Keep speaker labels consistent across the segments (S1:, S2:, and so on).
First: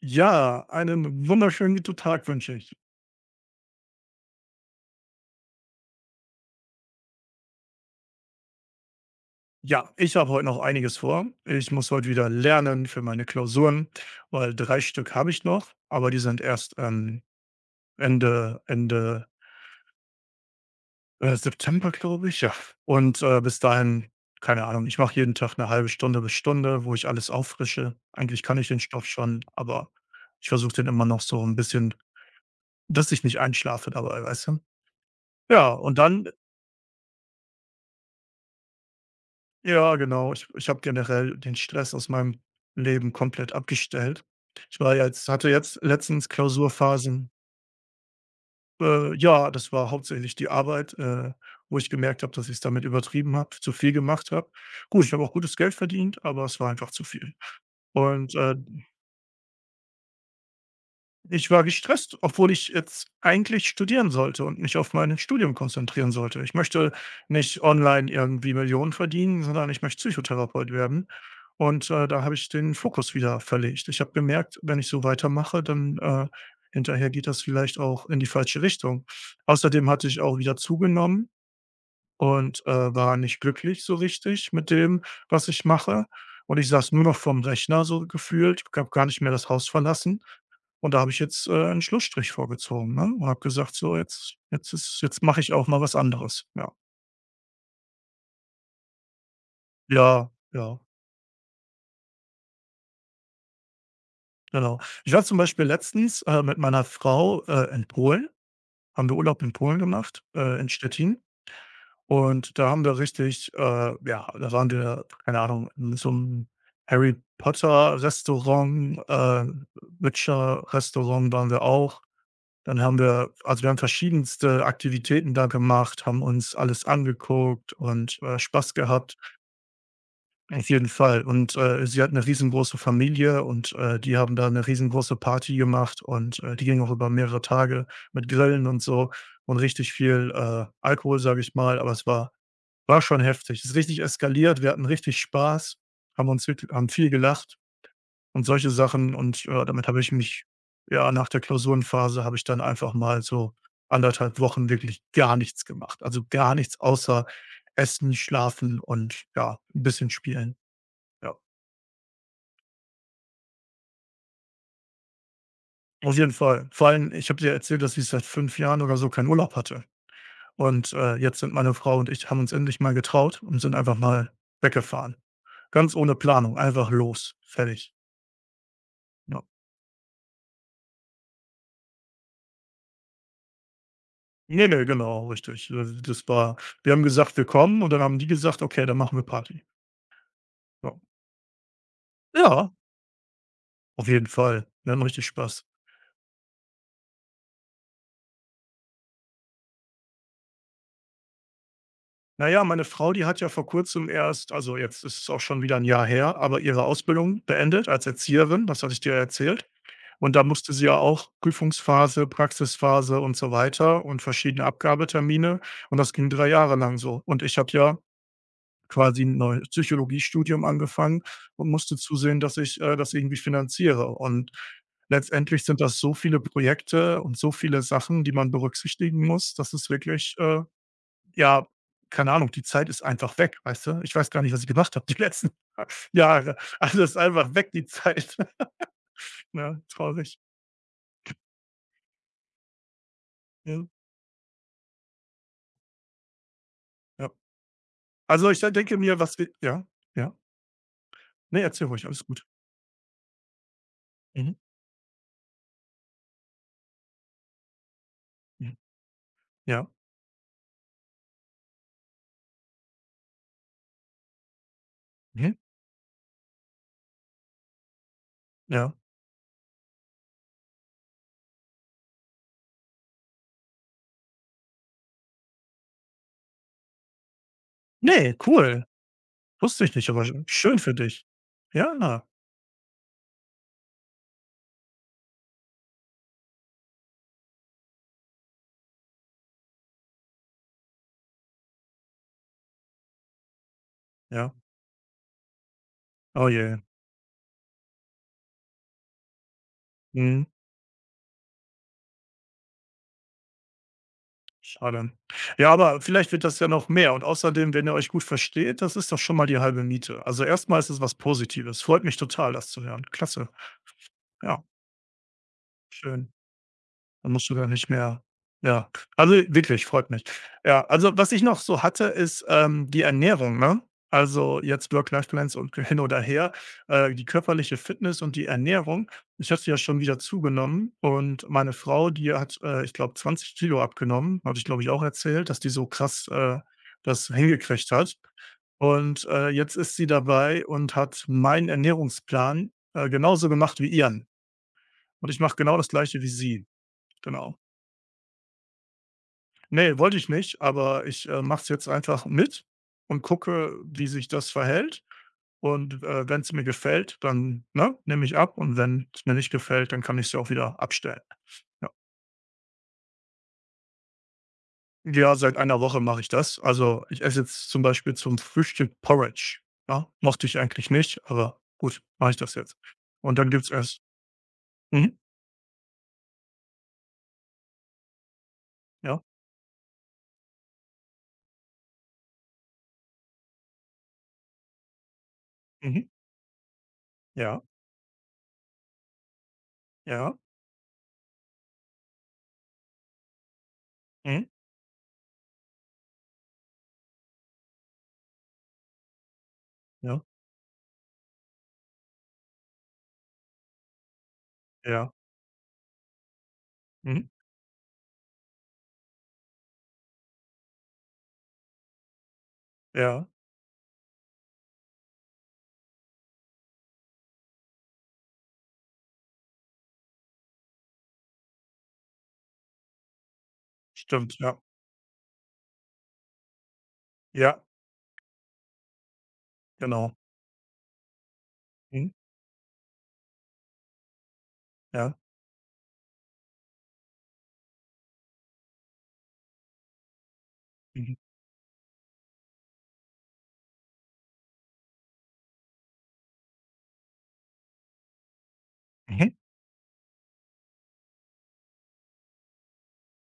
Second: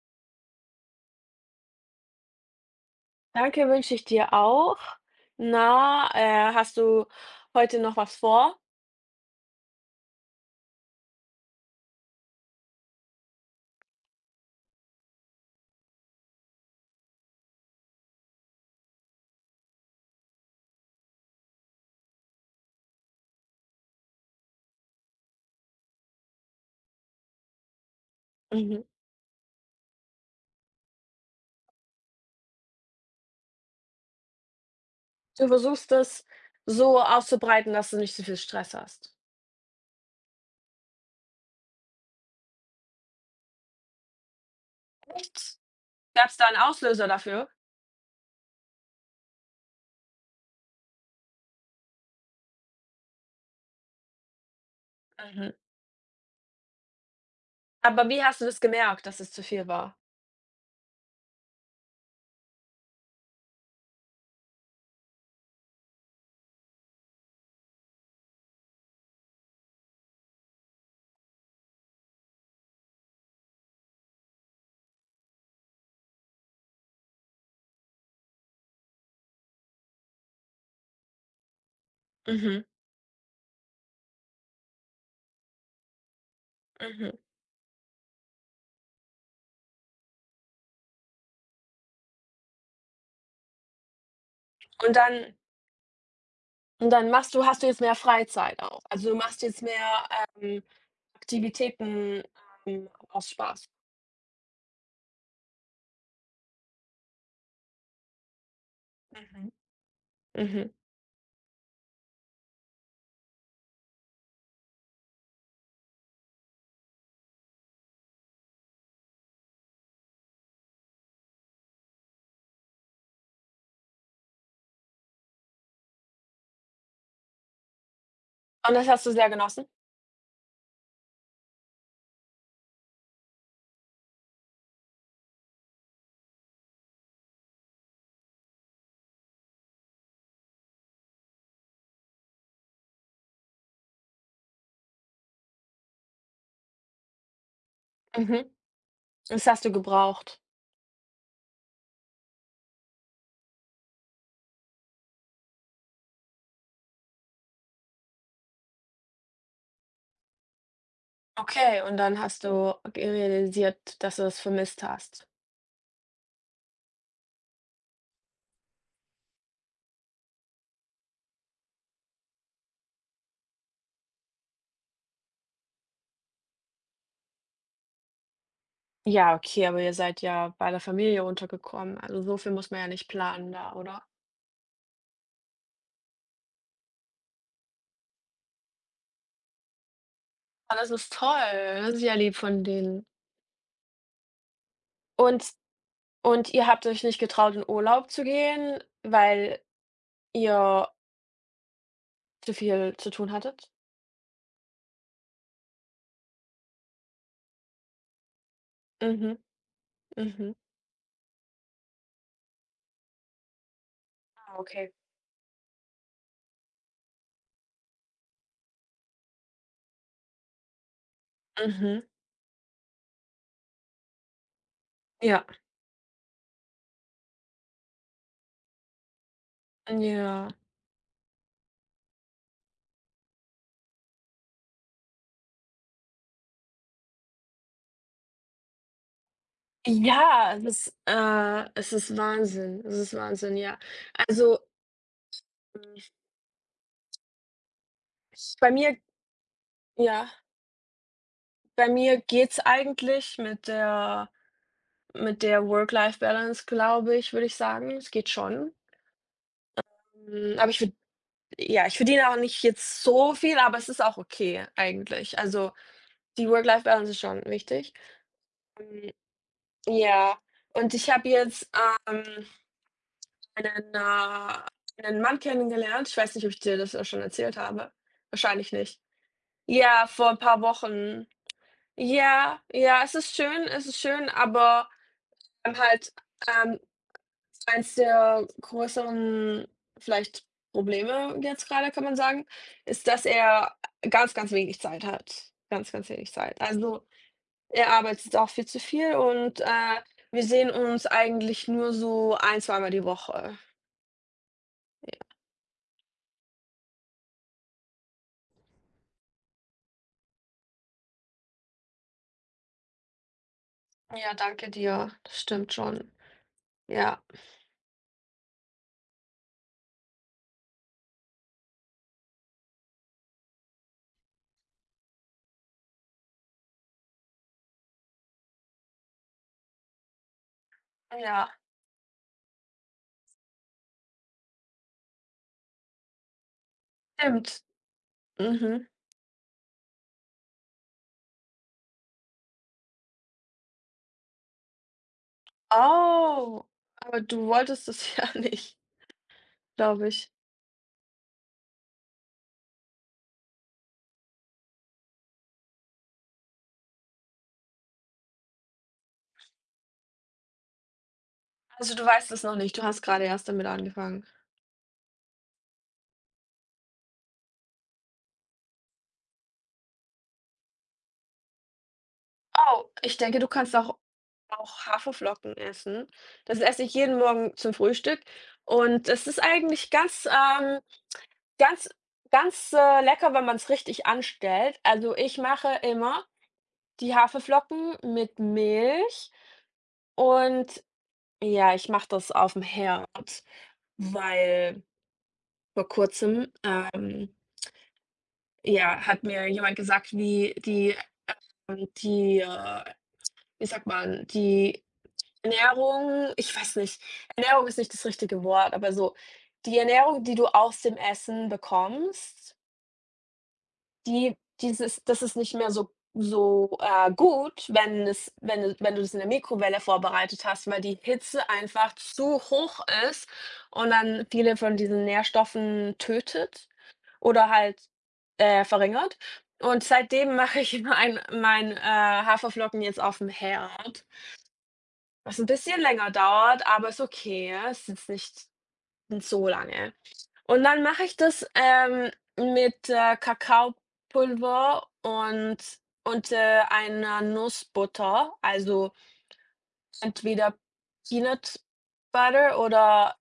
S1: Ja, einen wunderschönen guten Tag wünsche ich.
S2: Danke, wünsche ich dir auch. Na, hast du heute noch was vor?
S1: Ja, ich habe heute noch einiges vor. Ich muss heute wieder lernen für meine Klausuren, weil 3 Stück habe ich noch, aber die sind erst, Ende, September, glaube ich, ja. Und, bis dahin, keine Ahnung, ich mache jeden Tag eine halbe Stunde bis Stunde, wo ich alles auffrische. Eigentlich kann ich den
S2: Mhm.
S1: Stoff schon, aber ich versuche den immer noch so ein bisschen, dass ich nicht einschlafe dabei, weißt du?
S2: Du
S1: Ja,
S2: versuchst
S1: und
S2: das
S1: dann
S2: so auszubreiten, dass du nicht so viel Stress hast.
S1: ja, genau. Ich habe generell den Stress aus meinem Leben komplett abgestellt. Ich war jetzt hatte
S2: Echt?
S1: jetzt letztens
S2: Gab es da 'n Auslöser
S1: Klausurphasen.
S2: dafür?
S1: Ja, das war hauptsächlich die Arbeit, wo ich gemerkt habe, dass ich's damit übertrieben habe, zu viel gemacht habe. Gut, ich habe auch
S2: Mhm.
S1: gutes Geld verdient, aber es war einfach zu viel.
S2: Aber wie
S1: Und,
S2: hast du
S1: äh
S2: das gemerkt, dass es zu viel war?
S1: Ich war gestresst, obwohl ich jetzt eigentlich studieren sollte und mich auf mein Studium konzentrieren sollte. Ich möchte nicht online irgendwie Millionen verdienen, sondern ich möchte Psychotherapeut werden. Und, da habe ich den Fokus wieder verlegt. Ich habe gemerkt, wenn ich so weitermache, dann hinterher geht das vielleicht auch in die falsche Richtung. Außerdem hatte ich auch wieder zugenommen und,
S2: Mhm,
S1: war nicht glücklich so richtig mit dem, was ich mache. Und ich saß nur noch
S2: mhm.
S1: vorm Rechner so gefühlt. Ich habe gar nicht mehr das Haus verlassen. Und da habe ich jetzt, 'n Schlussstrich vorgezogen, ne, und habe gesagt: „So, jetzt jetzt
S2: Und
S1: ist jetzt
S2: dann
S1: mache ich auch mal was anderes.“ Ja.
S2: und dann machst du hast du jetzt mehr Freizeit auch. Also, du machst jetzt mehr,
S1: Ja,
S2: ähm,
S1: ja,
S2: Aktivitäten, aus Spaß.
S1: genau. Ich war zum Beispiel letztens, mit meiner Frau, in Polen, haben wir Urlaub
S2: Mhm,
S1: in Polen gemacht, in
S2: mhm.
S1: Stettin. Und da haben wir richtig ja, da waren wir, keine Ahnung, in so 'nem Harry-Potter-Restaurant, Witcher-Restaurant waren wir auch. Dann haben wir also, wir haben verschiedenste Aktivitäten da gemacht, haben uns alles angeguckt und, Spaß
S2: Und das hast du
S1: gehabt,
S2: sehr genossen?
S1: auf jeden Fall. Und, sie hat eine riesengroße Familie und, die haben da eine riesengroße Party gemacht und, die ging auch über mehrere Tage mit Grillen und so und richtig viel, Alkohol, sage ich mal, aber es war schon heftig. Ist richtig eskaliert. Wir hatten richtig Spaß, haben uns wirklich haben viel gelacht und
S2: Mhm.
S1: solche Sachen und,
S2: Das hast du
S1: damit habe ich
S2: gebraucht.
S1: mich ja, nach der Klausurenphase habe ich dann einfach mal so anderthalb Wochen wirklich gar nichts gemacht. Also, gar nichts außer Essen, Schlafen und ja, ein bisschen spielen. Ja,
S2: Okay, und dann hast du ge realisiert, dass du das vermisst hast.
S1: auf jeden Fall. Vor allem, ich habe dir erzählt, dass ich seit 5 Jahren oder so keinen Urlaub hatte. Und, jetzt sind meine Frau und ich haben uns endlich mal getraut und sind einfach mal weggefahren. Ganz ohne Planung, einfach los, fertig.
S2: Ja,
S1: Ja.
S2: okay, aber ihr seid ja bei der Familie untergekommen. Also, so viel muss man ja nicht planen da, oder?
S1: Ne, ne, genau, richtig. Das war wir haben gesagt: „Wir kommen“ und dann haben die gesagt: „Okay, dann machen wir Party.“
S2: Ah, das
S1: Ja.
S2: ist toll. Das ist ja lieb von
S1: Ja,
S2: denen.
S1: auf jeden Fall. Wir hatten richtig
S2: Und
S1: Spaß.
S2: Und ihr habt euch nicht getraut, in Urlaub zu gehen, weil ihr
S1: Na
S2: zu
S1: ja, meine
S2: viel zu
S1: Frau, die
S2: tun
S1: hat ja vor
S2: hattet?
S1: Kurzem erst, also, jetzt ist es auch schon wieder ein Jahr her, aber ihre Ausbildung beendet als Erzieherin, das hatte ich dir ja
S2: Mhm,
S1: erzählt. Und da
S2: mhm.
S1: musste sie ja auch Prüfungsphase, Praxisphase und so weiter und
S2: Ah,
S1: verschiedene
S2: okay.
S1: Abgabetermine, und das ging 3 Jahre lang so. Und ich habe ja quasi ein neues Psychologiestudium angefangen und musste
S2: Mhm.
S1: zusehen, dass ich, das irgendwie finanziere. Und
S2: Ja,
S1: letztendlich sind das so viele Projekte und so viele Sachen, die man berücksichtigen muss, dass es wirklich,
S2: ja.
S1: ja, keine Ahnung, die Zeit ist einfach weg, weißt du? Ich weiß gar nicht, was ich gemacht habe die letzten Jahre. Also, ist einfach weg, die Zeit, ne? Traurig.
S2: Ja, es ist Wahnsinn. Es ist Wahnsinn, ja.
S1: Ja,
S2: Also, hm,
S1: ja. Also, ich
S2: bei mir
S1: denke mir, was wir ja,
S2: ja,
S1: ja. Ne, erzähl
S2: bei
S1: ruhig,
S2: mir
S1: alles gut.
S2: geht's eigentlich mit der
S1: Mhm,
S2: Work-Life-Balance, glaube ich, würde ich sagen. Es geht schon.
S1: mhm. Ja.
S2: Aber ich verdiene auch nicht jetzt so viel, aber es ist auch okay eigentlich.
S1: Mhm.
S2: Also, die Work-Life-Balance ist schon wichtig.
S1: Ja.
S2: Hm, ja, und ich habe jetzt, ähm, einen, äh einen Mann kennengelernt. Ich weiß nicht, ob ich dir das auch schon erzählt habe.
S1: Ne,
S2: Wahrscheinlich
S1: cool.
S2: nicht.
S1: Wusste ich
S2: Ja,
S1: nicht, aber
S2: vor
S1: sch
S2: 'n paar
S1: schön für dich.
S2: Wochen.
S1: Ja,
S2: Ja, ja, es ist schön, aber wir halt, ähm, eins der größeren vielleicht Probleme jetzt grade, kann man sagen, ist, dass er ganz, ganz
S1: ja.
S2: wenig Zeit hat. Ganz, ganz wenig
S1: Oh
S2: Zeit.
S1: je.
S2: Also. Er arbeitet auch viel zu viel und,
S1: Mhm.
S2: wir sehen uns eigentlich nur so ein zweimal die Woche.
S1: Schade. Ja, aber vielleicht wird das ja noch mehr und außerdem, wenn ihr euch gut versteht, das ist doch schon mal die halbe Miete. Also, erstmal ist es was Positives. Freut mich total, das zu hören. Klasse.
S2: Ja,
S1: Ja,
S2: danke dir. Das stimmt schon.
S1: schön.
S2: Ja,
S1: Dann musst du gar nicht mehr ja, also wirklich, freut mich. Ja, also was ich noch so hatte, ist, die Ernährung, ne? Also jetzt Work-Life-Balance und hin oder her, die körperliche Fitness und die Ernährung. Ich hatte ja schon wieder zugenommen und
S2: ja,
S1: meine Frau, die hat, ich glaube, 20 Kilo abgenommen, habe ich, glaube ich, auch erzählt, dass die so krass, das
S2: stimmt.
S1: hingekriegt hat.
S2: Mhm.
S1: Und, jetzt ist sie dabei und hat meinen Ernährungsplan, genauso gemacht wie ihren. Und ich mache genau das Gleiche wie
S2: Oh,
S1: sie.
S2: aber du
S1: Genau.
S2: wolltest es ja nicht,
S1: Ne,
S2: glaube
S1: wollte ich
S2: ich.
S1: nicht, aber ich, mache es jetzt einfach mit und gucke, wie sich das verhält. Und, wenn's mir gefällt, dann, ne, nehme ich ab, und wenn's mir nicht gefällt, dann kann ich sie auch wieder abstellen. Ja.
S2: Also, du weißt es noch nicht, du hast gerade erst damit angefangen.
S1: Ja, seit einer Woche mache ich das. Also, ich esse jetzt zum Beispiel zum Frühstück Porridge, ja? Mochte ich eigentlich nicht, aber gut, mache ich das jetzt.
S2: Oh, ich
S1: Und
S2: denke, du
S1: dann gibt's
S2: kannst auch
S1: erst
S2: auch
S1: mhm,
S2: Haferflocken essen. Das esse ich jeden Morgen zum Frühstück und
S1: ja,
S2: es ist eigentlich Ganz lecker, wenn man es richtig anstellt. Also, ich mache
S1: mhm,
S2: immer die
S1: ja,
S2: Haferflocken mit Milch
S1: ja,
S2: und ja, ich mache das auf dem Herd,
S1: mhm,
S2: weil vor Kurzem, ja, hat mir jemand gesagt,
S1: ja,
S2: wie die die, wie sagt man, die
S1: ja,
S2: Ernährung. Ich weiß nicht,
S1: mhm,
S2: Ernährung ist nicht das richtige Wort, aber so die Ernährung, die du aus dem Essen bekommst.
S1: ja,
S2: Die dieses das ist nicht mehr so gut, wenn es wenn du wenn du das in der Mikrowelle vorbereitet hast, weil die Hitze einfach zu hoch ist und dann
S1: stimmt,
S2: viele
S1: ja,
S2: von diesen Nährstoffen tötet oder
S1: ja,
S2: halt, verringert. Und
S1: genau,
S2: seitdem mache ich
S1: mhm,
S2: Haferflocken jetzt auf dem Herd,
S1: ja,
S2: was ein bisschen länger dauert, aber ist okay. Es ist jetzt nicht so lange. Und dann mache
S1: mhm,
S2: ich das, mit, Kakaopulver und einer Nussbutter, also
S1: mhm.
S2: entweder Peanut Butter oder,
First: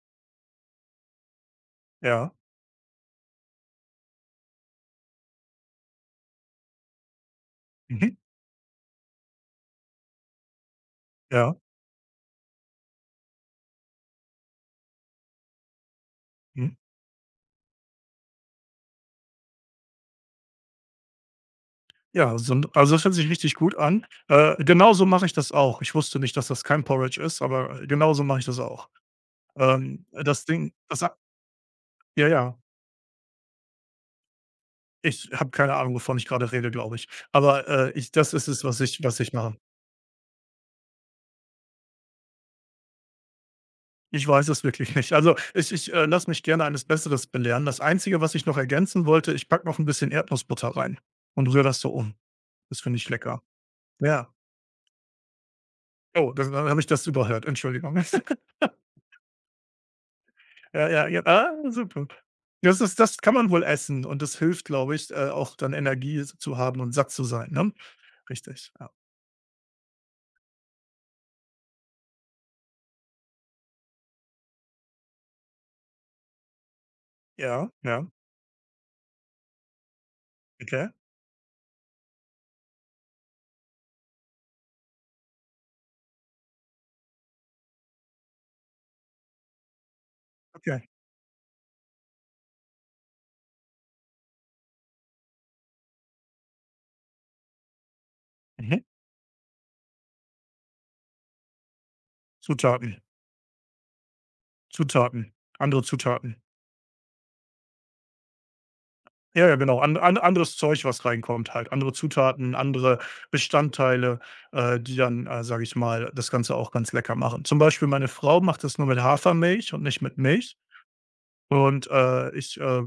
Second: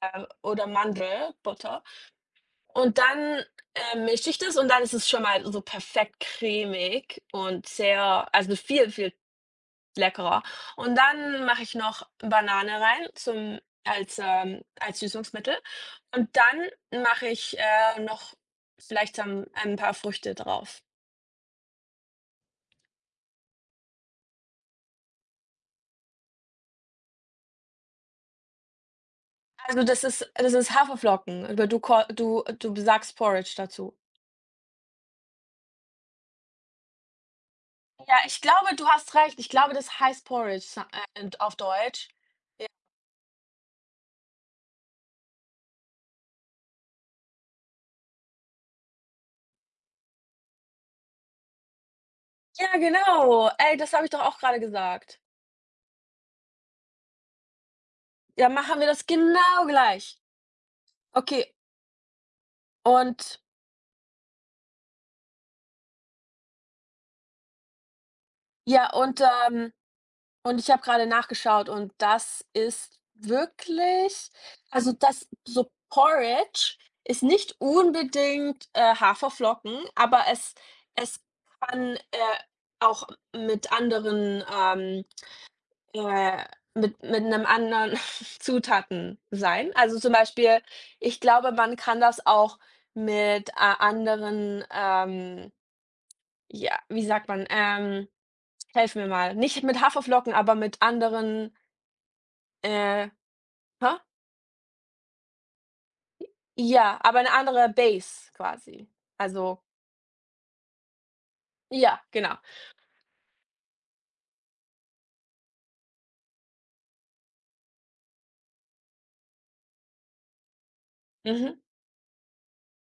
S2: äh oder Mandelbutter.
S1: Ja.
S2: Und dann, mische ich das und dann ist es schon mal so perfekt cremig und
S1: Mhm.
S2: sehr also viel, viel leckerer. Und dann
S1: Ja.
S2: mache ich noch Banane rein zum als Süßungsmittel. Und
S1: Mhm.
S2: dann mache ich, noch vielleicht dann ein paar Früchte drauf.
S1: Ja, so 'n also, das hört sich richtig gut an. Genauso mache ich das auch. Ich wusste nicht, dass das kein Porridge ist, aber genauso mache ich das auch.
S2: Also, das ist
S1: Das
S2: das ist
S1: Ding, das a
S2: Haferflocken, aber du ko
S1: ja,
S2: du
S1: ja.
S2: du sagst Porridge dazu.
S1: Ich habe keine Ahnung, wovon ich gerade rede, glaube ich. Aber, ich
S2: Ja,
S1: das
S2: ich
S1: ist es,
S2: glaube, du hast
S1: was ich
S2: recht. Ich
S1: mache.
S2: glaube, das heißt Porridge sa in auf Deutsch. Ja.
S1: Ich weiß es wirklich nicht. Also, ich lasse mich gerne eines Besseres belehren. Das Einzige, was ich noch ergänzen wollte, ich packe noch ein bisschen Erdnussbutter rein und rühre das so um.
S2: Ja,
S1: Das finde ich lecker.
S2: genau. Ey, das habe ich doch
S1: Ja.
S2: auch gerade gesagt.
S1: Oh, dann habe ich das überhört. Entschuldigung.
S2: Ja, machen wir das genau gleich.
S1: Ja, ja, ja.
S2: Okay,
S1: Ah, super. Das kann
S2: und
S1: man wohl essen und das hilft, glaube ich, auch dann Energie zu haben und satt zu sein, ne? Richtig, ja.
S2: ja, und, ähm Und ich habe gerade nachgeschaut und das ist wirklich. Also, das so Porridge ist nicht
S1: Ja, ja.
S2: unbedingt, Haferflocken, aber es
S1: Okay,
S2: es kann, auch mit anderen, ähm, äh mit einem anderen Zutaten sein. Also, zum Beispiel,
S1: okay.
S2: ich glaube, man kann das auch mit, anderen, ja, wie sagt man?
S1: Mhm.
S2: Helf mir mal. Nicht mit Haferflocken, aber mit anderen
S1: Zutaten,
S2: äh, hä?
S1: Zutaten, andere Zutaten.
S2: Ja, aber 'ne andere Base quasi.
S1: Ja, ja,
S2: Also
S1: genau. An an anderes Zeug, was reinkommt halt. Andere
S2: ja, genau.
S1: Zutaten, andere Bestandteile, die dann, sage ich mal, das Ganze auch ganz lecker machen. Zum Beispiel meine Frau macht das nur mit Hafermilch und nicht mit Milch
S2: Mhm,
S1: und,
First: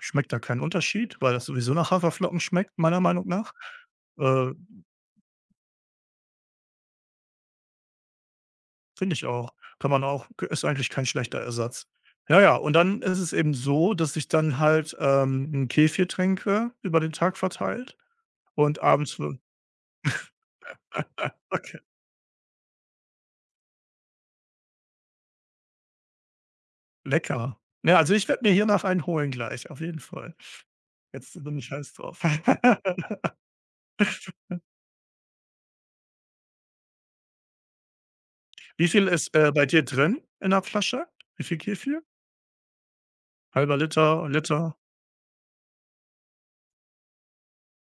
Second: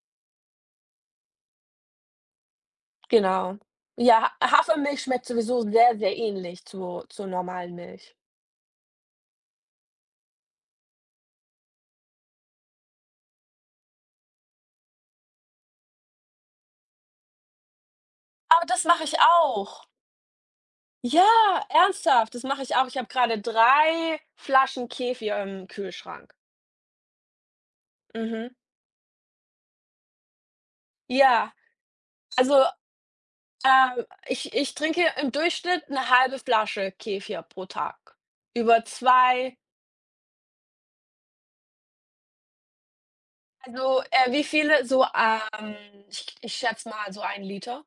S1: schmeckt da keinen Unterschied, weil das sowieso nach Haferflocken schmeckt, meiner Meinung nach.
S2: genau. Ja,
S1: Äh,
S2: Ha Hafermilch schmeckt sowieso sehr, sehr ähnlich zu zur normalen Milch.
S1: Finde ich auch. Kann man auch, ist eigentlich kein schlechter Ersatz. Ja, ja, und dann ist es eben so, dass ich dann halt, 'n Kefir trinke, über den Tag verteilt
S2: Aber
S1: und
S2: das mache ich
S1: abends w
S2: auch. Ja,
S1: okay,
S2: ernsthaft, das mache ich auch. Ich habe grade 3 Flaschen Kefir im Kühlschrank.
S1: lecker. Ja, also, ich werde
S2: Mhm.
S1: mir hiernach einen holen gleich, auf jeden Fall. Jetzt
S2: Ja,
S1: bin ich heiß drauf.
S2: also, ich trinke im Durchschnitt 'ne halbe Flasche Kefir pro Tag über
S1: Wie viel ist,
S2: 2.
S1: bei dir drin in der Flasche? Wie viel Kefir? Halber
S2: Also,
S1: Liter,
S2: wie
S1: Liter?
S2: viele so, ich schätze mal so ein Liter.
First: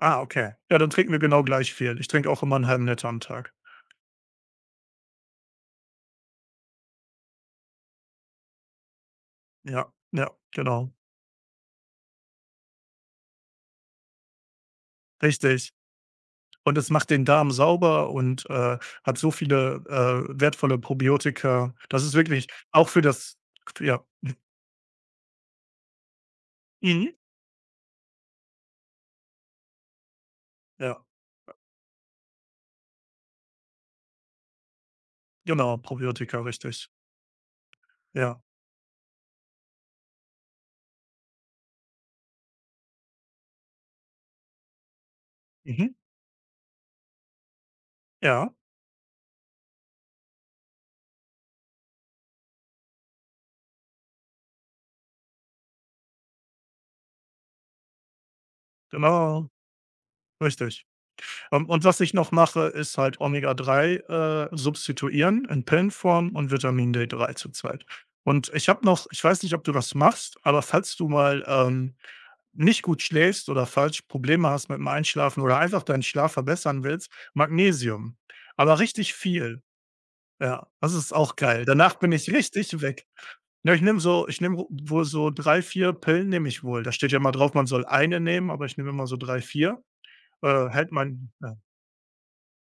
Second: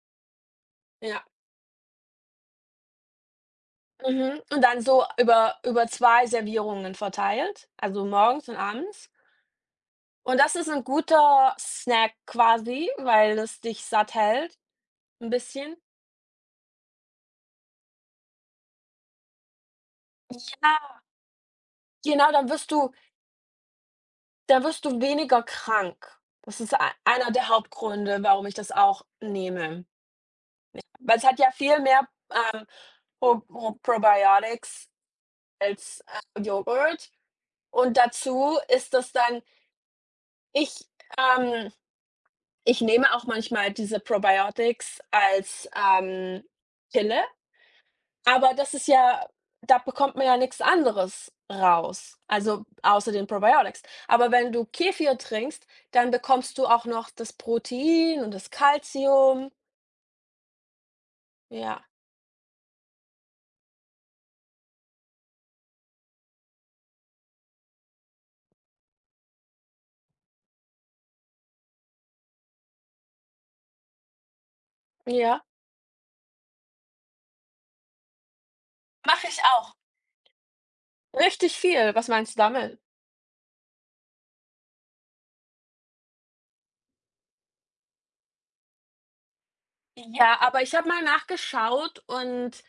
S1: Ah, okay. Ja, dann trinken wir
S2: Ja.
S1: genau gleich viel. Ich trinke auch immer 'n halben Liter am Tag.
S2: Mhm. Und dann so über 2 Servierungen verteilt, also morgens und abends.
S1: Ja, ja,
S2: Und das ist ein
S1: genau.
S2: guter Snack quasi, weil es dich satt hält, ein
S1: Richtig.
S2: bisschen.
S1: Und es macht den Darm sauber und, hat so viele, wertvolle
S2: Ja,
S1: Probiotika. Das ist
S2: genau,
S1: wirklich
S2: dann wirst
S1: auch
S2: du
S1: für das ja.
S2: dann wirst du weniger krank. Das ist ei
S1: Mhm.
S2: einer der Hauptgründe, warum ich das auch nehme.
S1: Ja,
S2: Weil es hat ja viel mehr, ähm, Probiotics
S1: genau,
S2: als,
S1: Probiotika, richtig.
S2: Joghurt. Und
S1: Ja.
S2: dazu ist das dann ich, ähm ich nehme auch manchmal diese Probiotics als,
S1: Mhm.
S2: Pille,
S1: Ja,
S2: aber das ist ja da bekommt man ja nichts anderes raus, also außer den Probiotics. Aber wenn du Kefir trinkst, dann bekommst du auch noch das Protein und das
S1: genau,
S2: Calcium.
S1: richtig. Und
S2: Ja,
S1: was ich noch mache, ist halt omega drei, substituieren in Pillenform und Vitamin D3 zurzeit. Und ich habe noch, ich weiß nicht, ob du das machst, aber falls du mal, nicht gut schläfst oder falsch Probleme hast mit dem Einschlafen
S2: ja.
S1: oder einfach deinen Schlaf verbessern willst, Magnesium. Aber richtig
S2: Mache ich
S1: viel.
S2: auch.
S1: Ja, das ist auch
S2: Richtig
S1: geil. Danach
S2: viel. Was
S1: bin ich
S2: meinst du damit?
S1: richtig weg. Ja, ich nehme wohl so 3 4 Pillen nehme ich wohl. Da steht ja immer drauf, man soll eine nehmen, aber ich nehme immer so 3 vier,
S2: Ja, aber ich habe
S1: hält
S2: mal
S1: man ja.
S2: nachgeschaut und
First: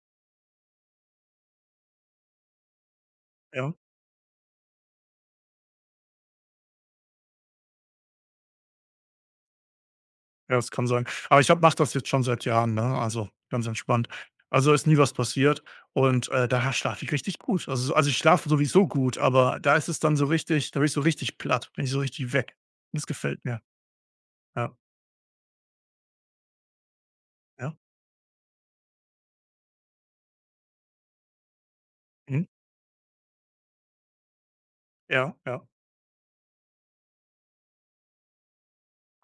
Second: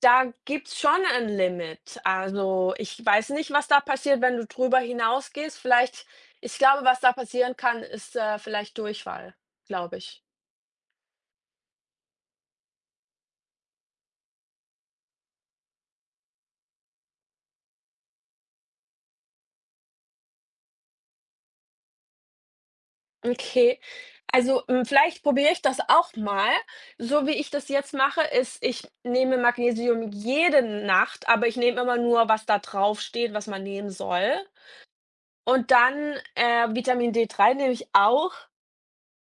S2: da gibt's schon ein Limit. Also, ich weiß nicht, was
S1: Ja.
S2: da passiert, wenn du drüber hinausgehst. Vielleicht Ich glaube, was da passieren kann, ist, vielleicht Durchfall, glaube ich.
S1: Ja, das kann sein. Aber ich mache das jetzt schon seit Jahren, ne? Also, ganz entspannt. Also, ist nie was passiert und, da schlafe ich richtig gut. Also, ich schlafe sowieso gut, aber da ist es dann so richtig, da bin ich so richtig platt, bin ich so richtig weg. Das gefällt mir.
S2: Okay. Also,
S1: Ja,
S2: vielleicht probiere ich das auch mal. So wie ich das
S1: ja.
S2: jetzt mache, ist, ich nehme Magnesium jede Nacht, aber ich nehme immer nur,
S1: Mhm.
S2: was da drauf steht, was man nehmen soll.
S1: Ja, ja.
S2: Und dann, Vitamin D3 nehme ich auch,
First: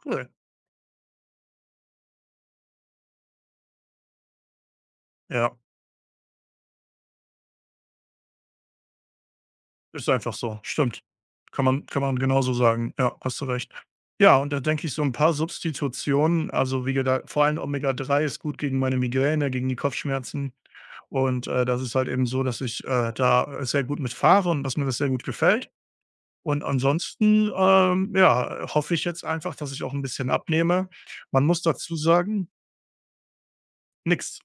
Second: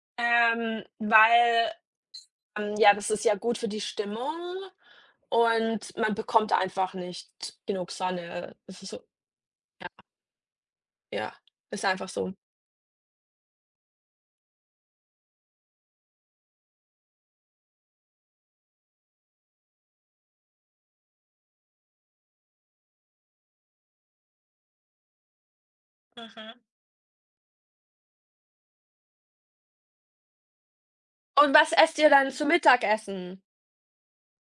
S1: Cool.
S2: weil, ja, das ist ja gut für die Stimmung.
S1: Ja,
S2: Und man bekommt einfach nicht genug Sonne. Es ist so,
S1: ist einfach so. Stimmt.
S2: ja,
S1: Kann man,
S2: ist
S1: kann
S2: einfach
S1: man
S2: so.
S1: genauso sagen. Ja, hast du recht. Ja, und da denke ich, so ein paar Substitutionen, also, wie gesagt vor allem omega drei ist gut gegen meine Migräne, gegen die Kopfschmerzen. Und, das ist halt eben so, dass ich, da sehr gut mitfahre und dass mir das sehr gut gefällt.
S2: Mhm.
S1: Und ansonsten, ja, hoffe ich jetzt einfach, dass ich auch ein bisschen abnehme. Man
S2: Und
S1: muss
S2: was
S1: dazu
S2: esst ihr dann zum
S1: sagen,
S2: Mittagessen?
S1: nix,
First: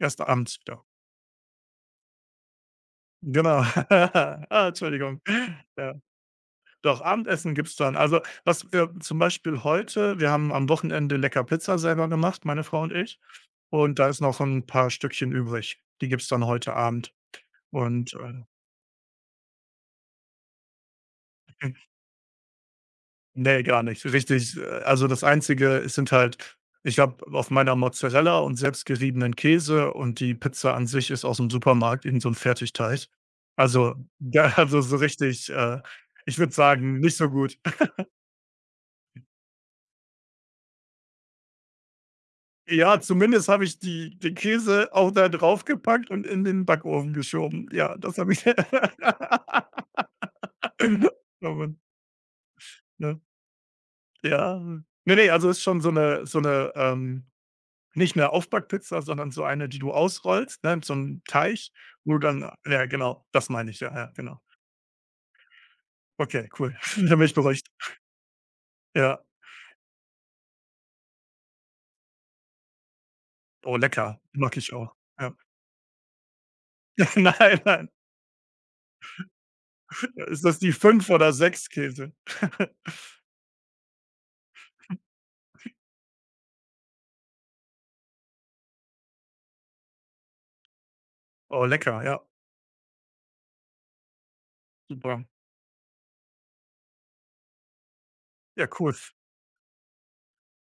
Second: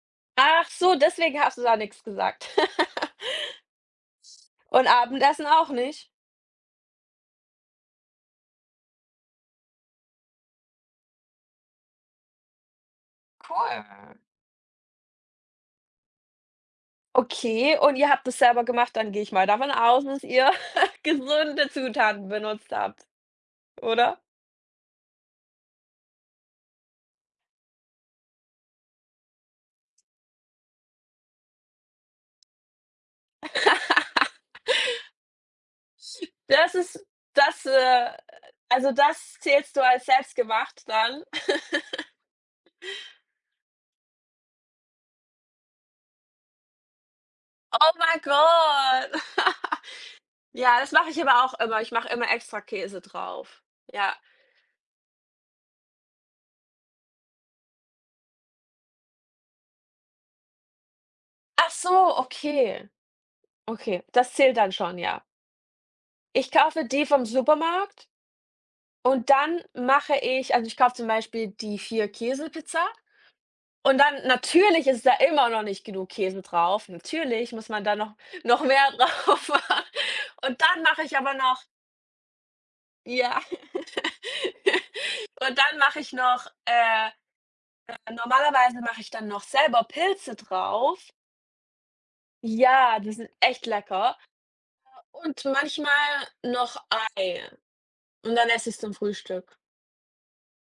S1: erst abends
S2: Ach
S1: wieder.
S2: so, deswegen hast du da nichts gesagt.
S1: Genau. Ah,
S2: Und
S1: Entschuldigung.
S2: Abendessen auch
S1: Ja,
S2: nicht?
S1: doch, Abendessen gibt's dann. Also, was wir zum Beispiel heute wir haben am Wochenende lecker Pizza selber gemacht, meine Frau und ich.
S2: Cool.
S1: Und da ist noch ein paar Stückchen übrig. Die gibt's dann heute Abend
S2: Okay, und ihr
S1: und,
S2: habt das selber gemacht, dann gehe ich mal davon aus, dass ihr gesunde Zutaten benutzt habt,
S1: ne, gar nicht.
S2: oder?
S1: Richtig, also das Einzige, es sind halt, ich habe auf meiner Mozzarella und selbstgeriebenen Käse, und die Pizza an sich ist aus dem Supermarkt, in so einem Fertigteig. Also, ja, also so richtig, ich würde
S2: Das
S1: sagen,
S2: ist
S1: nicht so gut.
S2: das, äh also das zählst du als selbstgemacht dann?
S1: Ja, zumindest habe ich die, den Käse auch da draufgepackt und in den Backofen geschoben.
S2: Oh
S1: Ja, das
S2: mein
S1: habe ich.
S2: Gott. Ja, das mache ich aber auch
S1: Oh,
S2: immer. Ich mache immer extra Käse
S1: ne?
S2: drauf. Ja.
S1: Ja. Nee, ne, also ist schon so eine. Nicht 'ne Aufbackpizza, sondern so eine, die du ausrollst, ne, so 'n Teig,
S2: Ach
S1: wo
S2: so,
S1: du dann ja,
S2: okay.
S1: genau, das meine ich, ja,
S2: Okay,
S1: ja,
S2: das
S1: genau.
S2: zählt dann schon, ja.
S1: Okay,
S2: Ich
S1: cool.
S2: kaufe die
S1: Dann bin
S2: vom
S1: ich beruhigt.
S2: Supermarkt
S1: Ja.
S2: und dann mache ich also, ich kaufe zum Beispiel die 4 Käsepizza
S1: Oh,
S2: und
S1: lecker.
S2: dann
S1: Mag ich
S2: natürlich
S1: auch.
S2: ist da
S1: Ja.
S2: immer noch nicht genug Käse drauf. Natürlich
S1: Nein,
S2: muss man
S1: nein.
S2: da noch mehr drauf machen.
S1: Ist das
S2: Und
S1: die
S2: dann mache
S1: 5
S2: ich
S1: oder
S2: aber noch
S1: sechs Käse?
S2: ja, und dann mache ich noch normalerweise mache ich dann noch selber Pilze drauf.
S1: Oh, lecker, ja,
S2: Ja, die sind echt lecker.
S1: super.
S2: Und manchmal noch Ei und dann
S1: Ja,
S2: esse ich's zum
S1: cool.
S2: Frühstück.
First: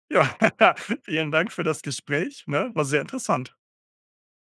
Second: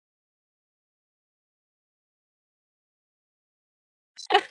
S1: Ja, vielen Dank für das Gespräch, ne? War sehr interessant.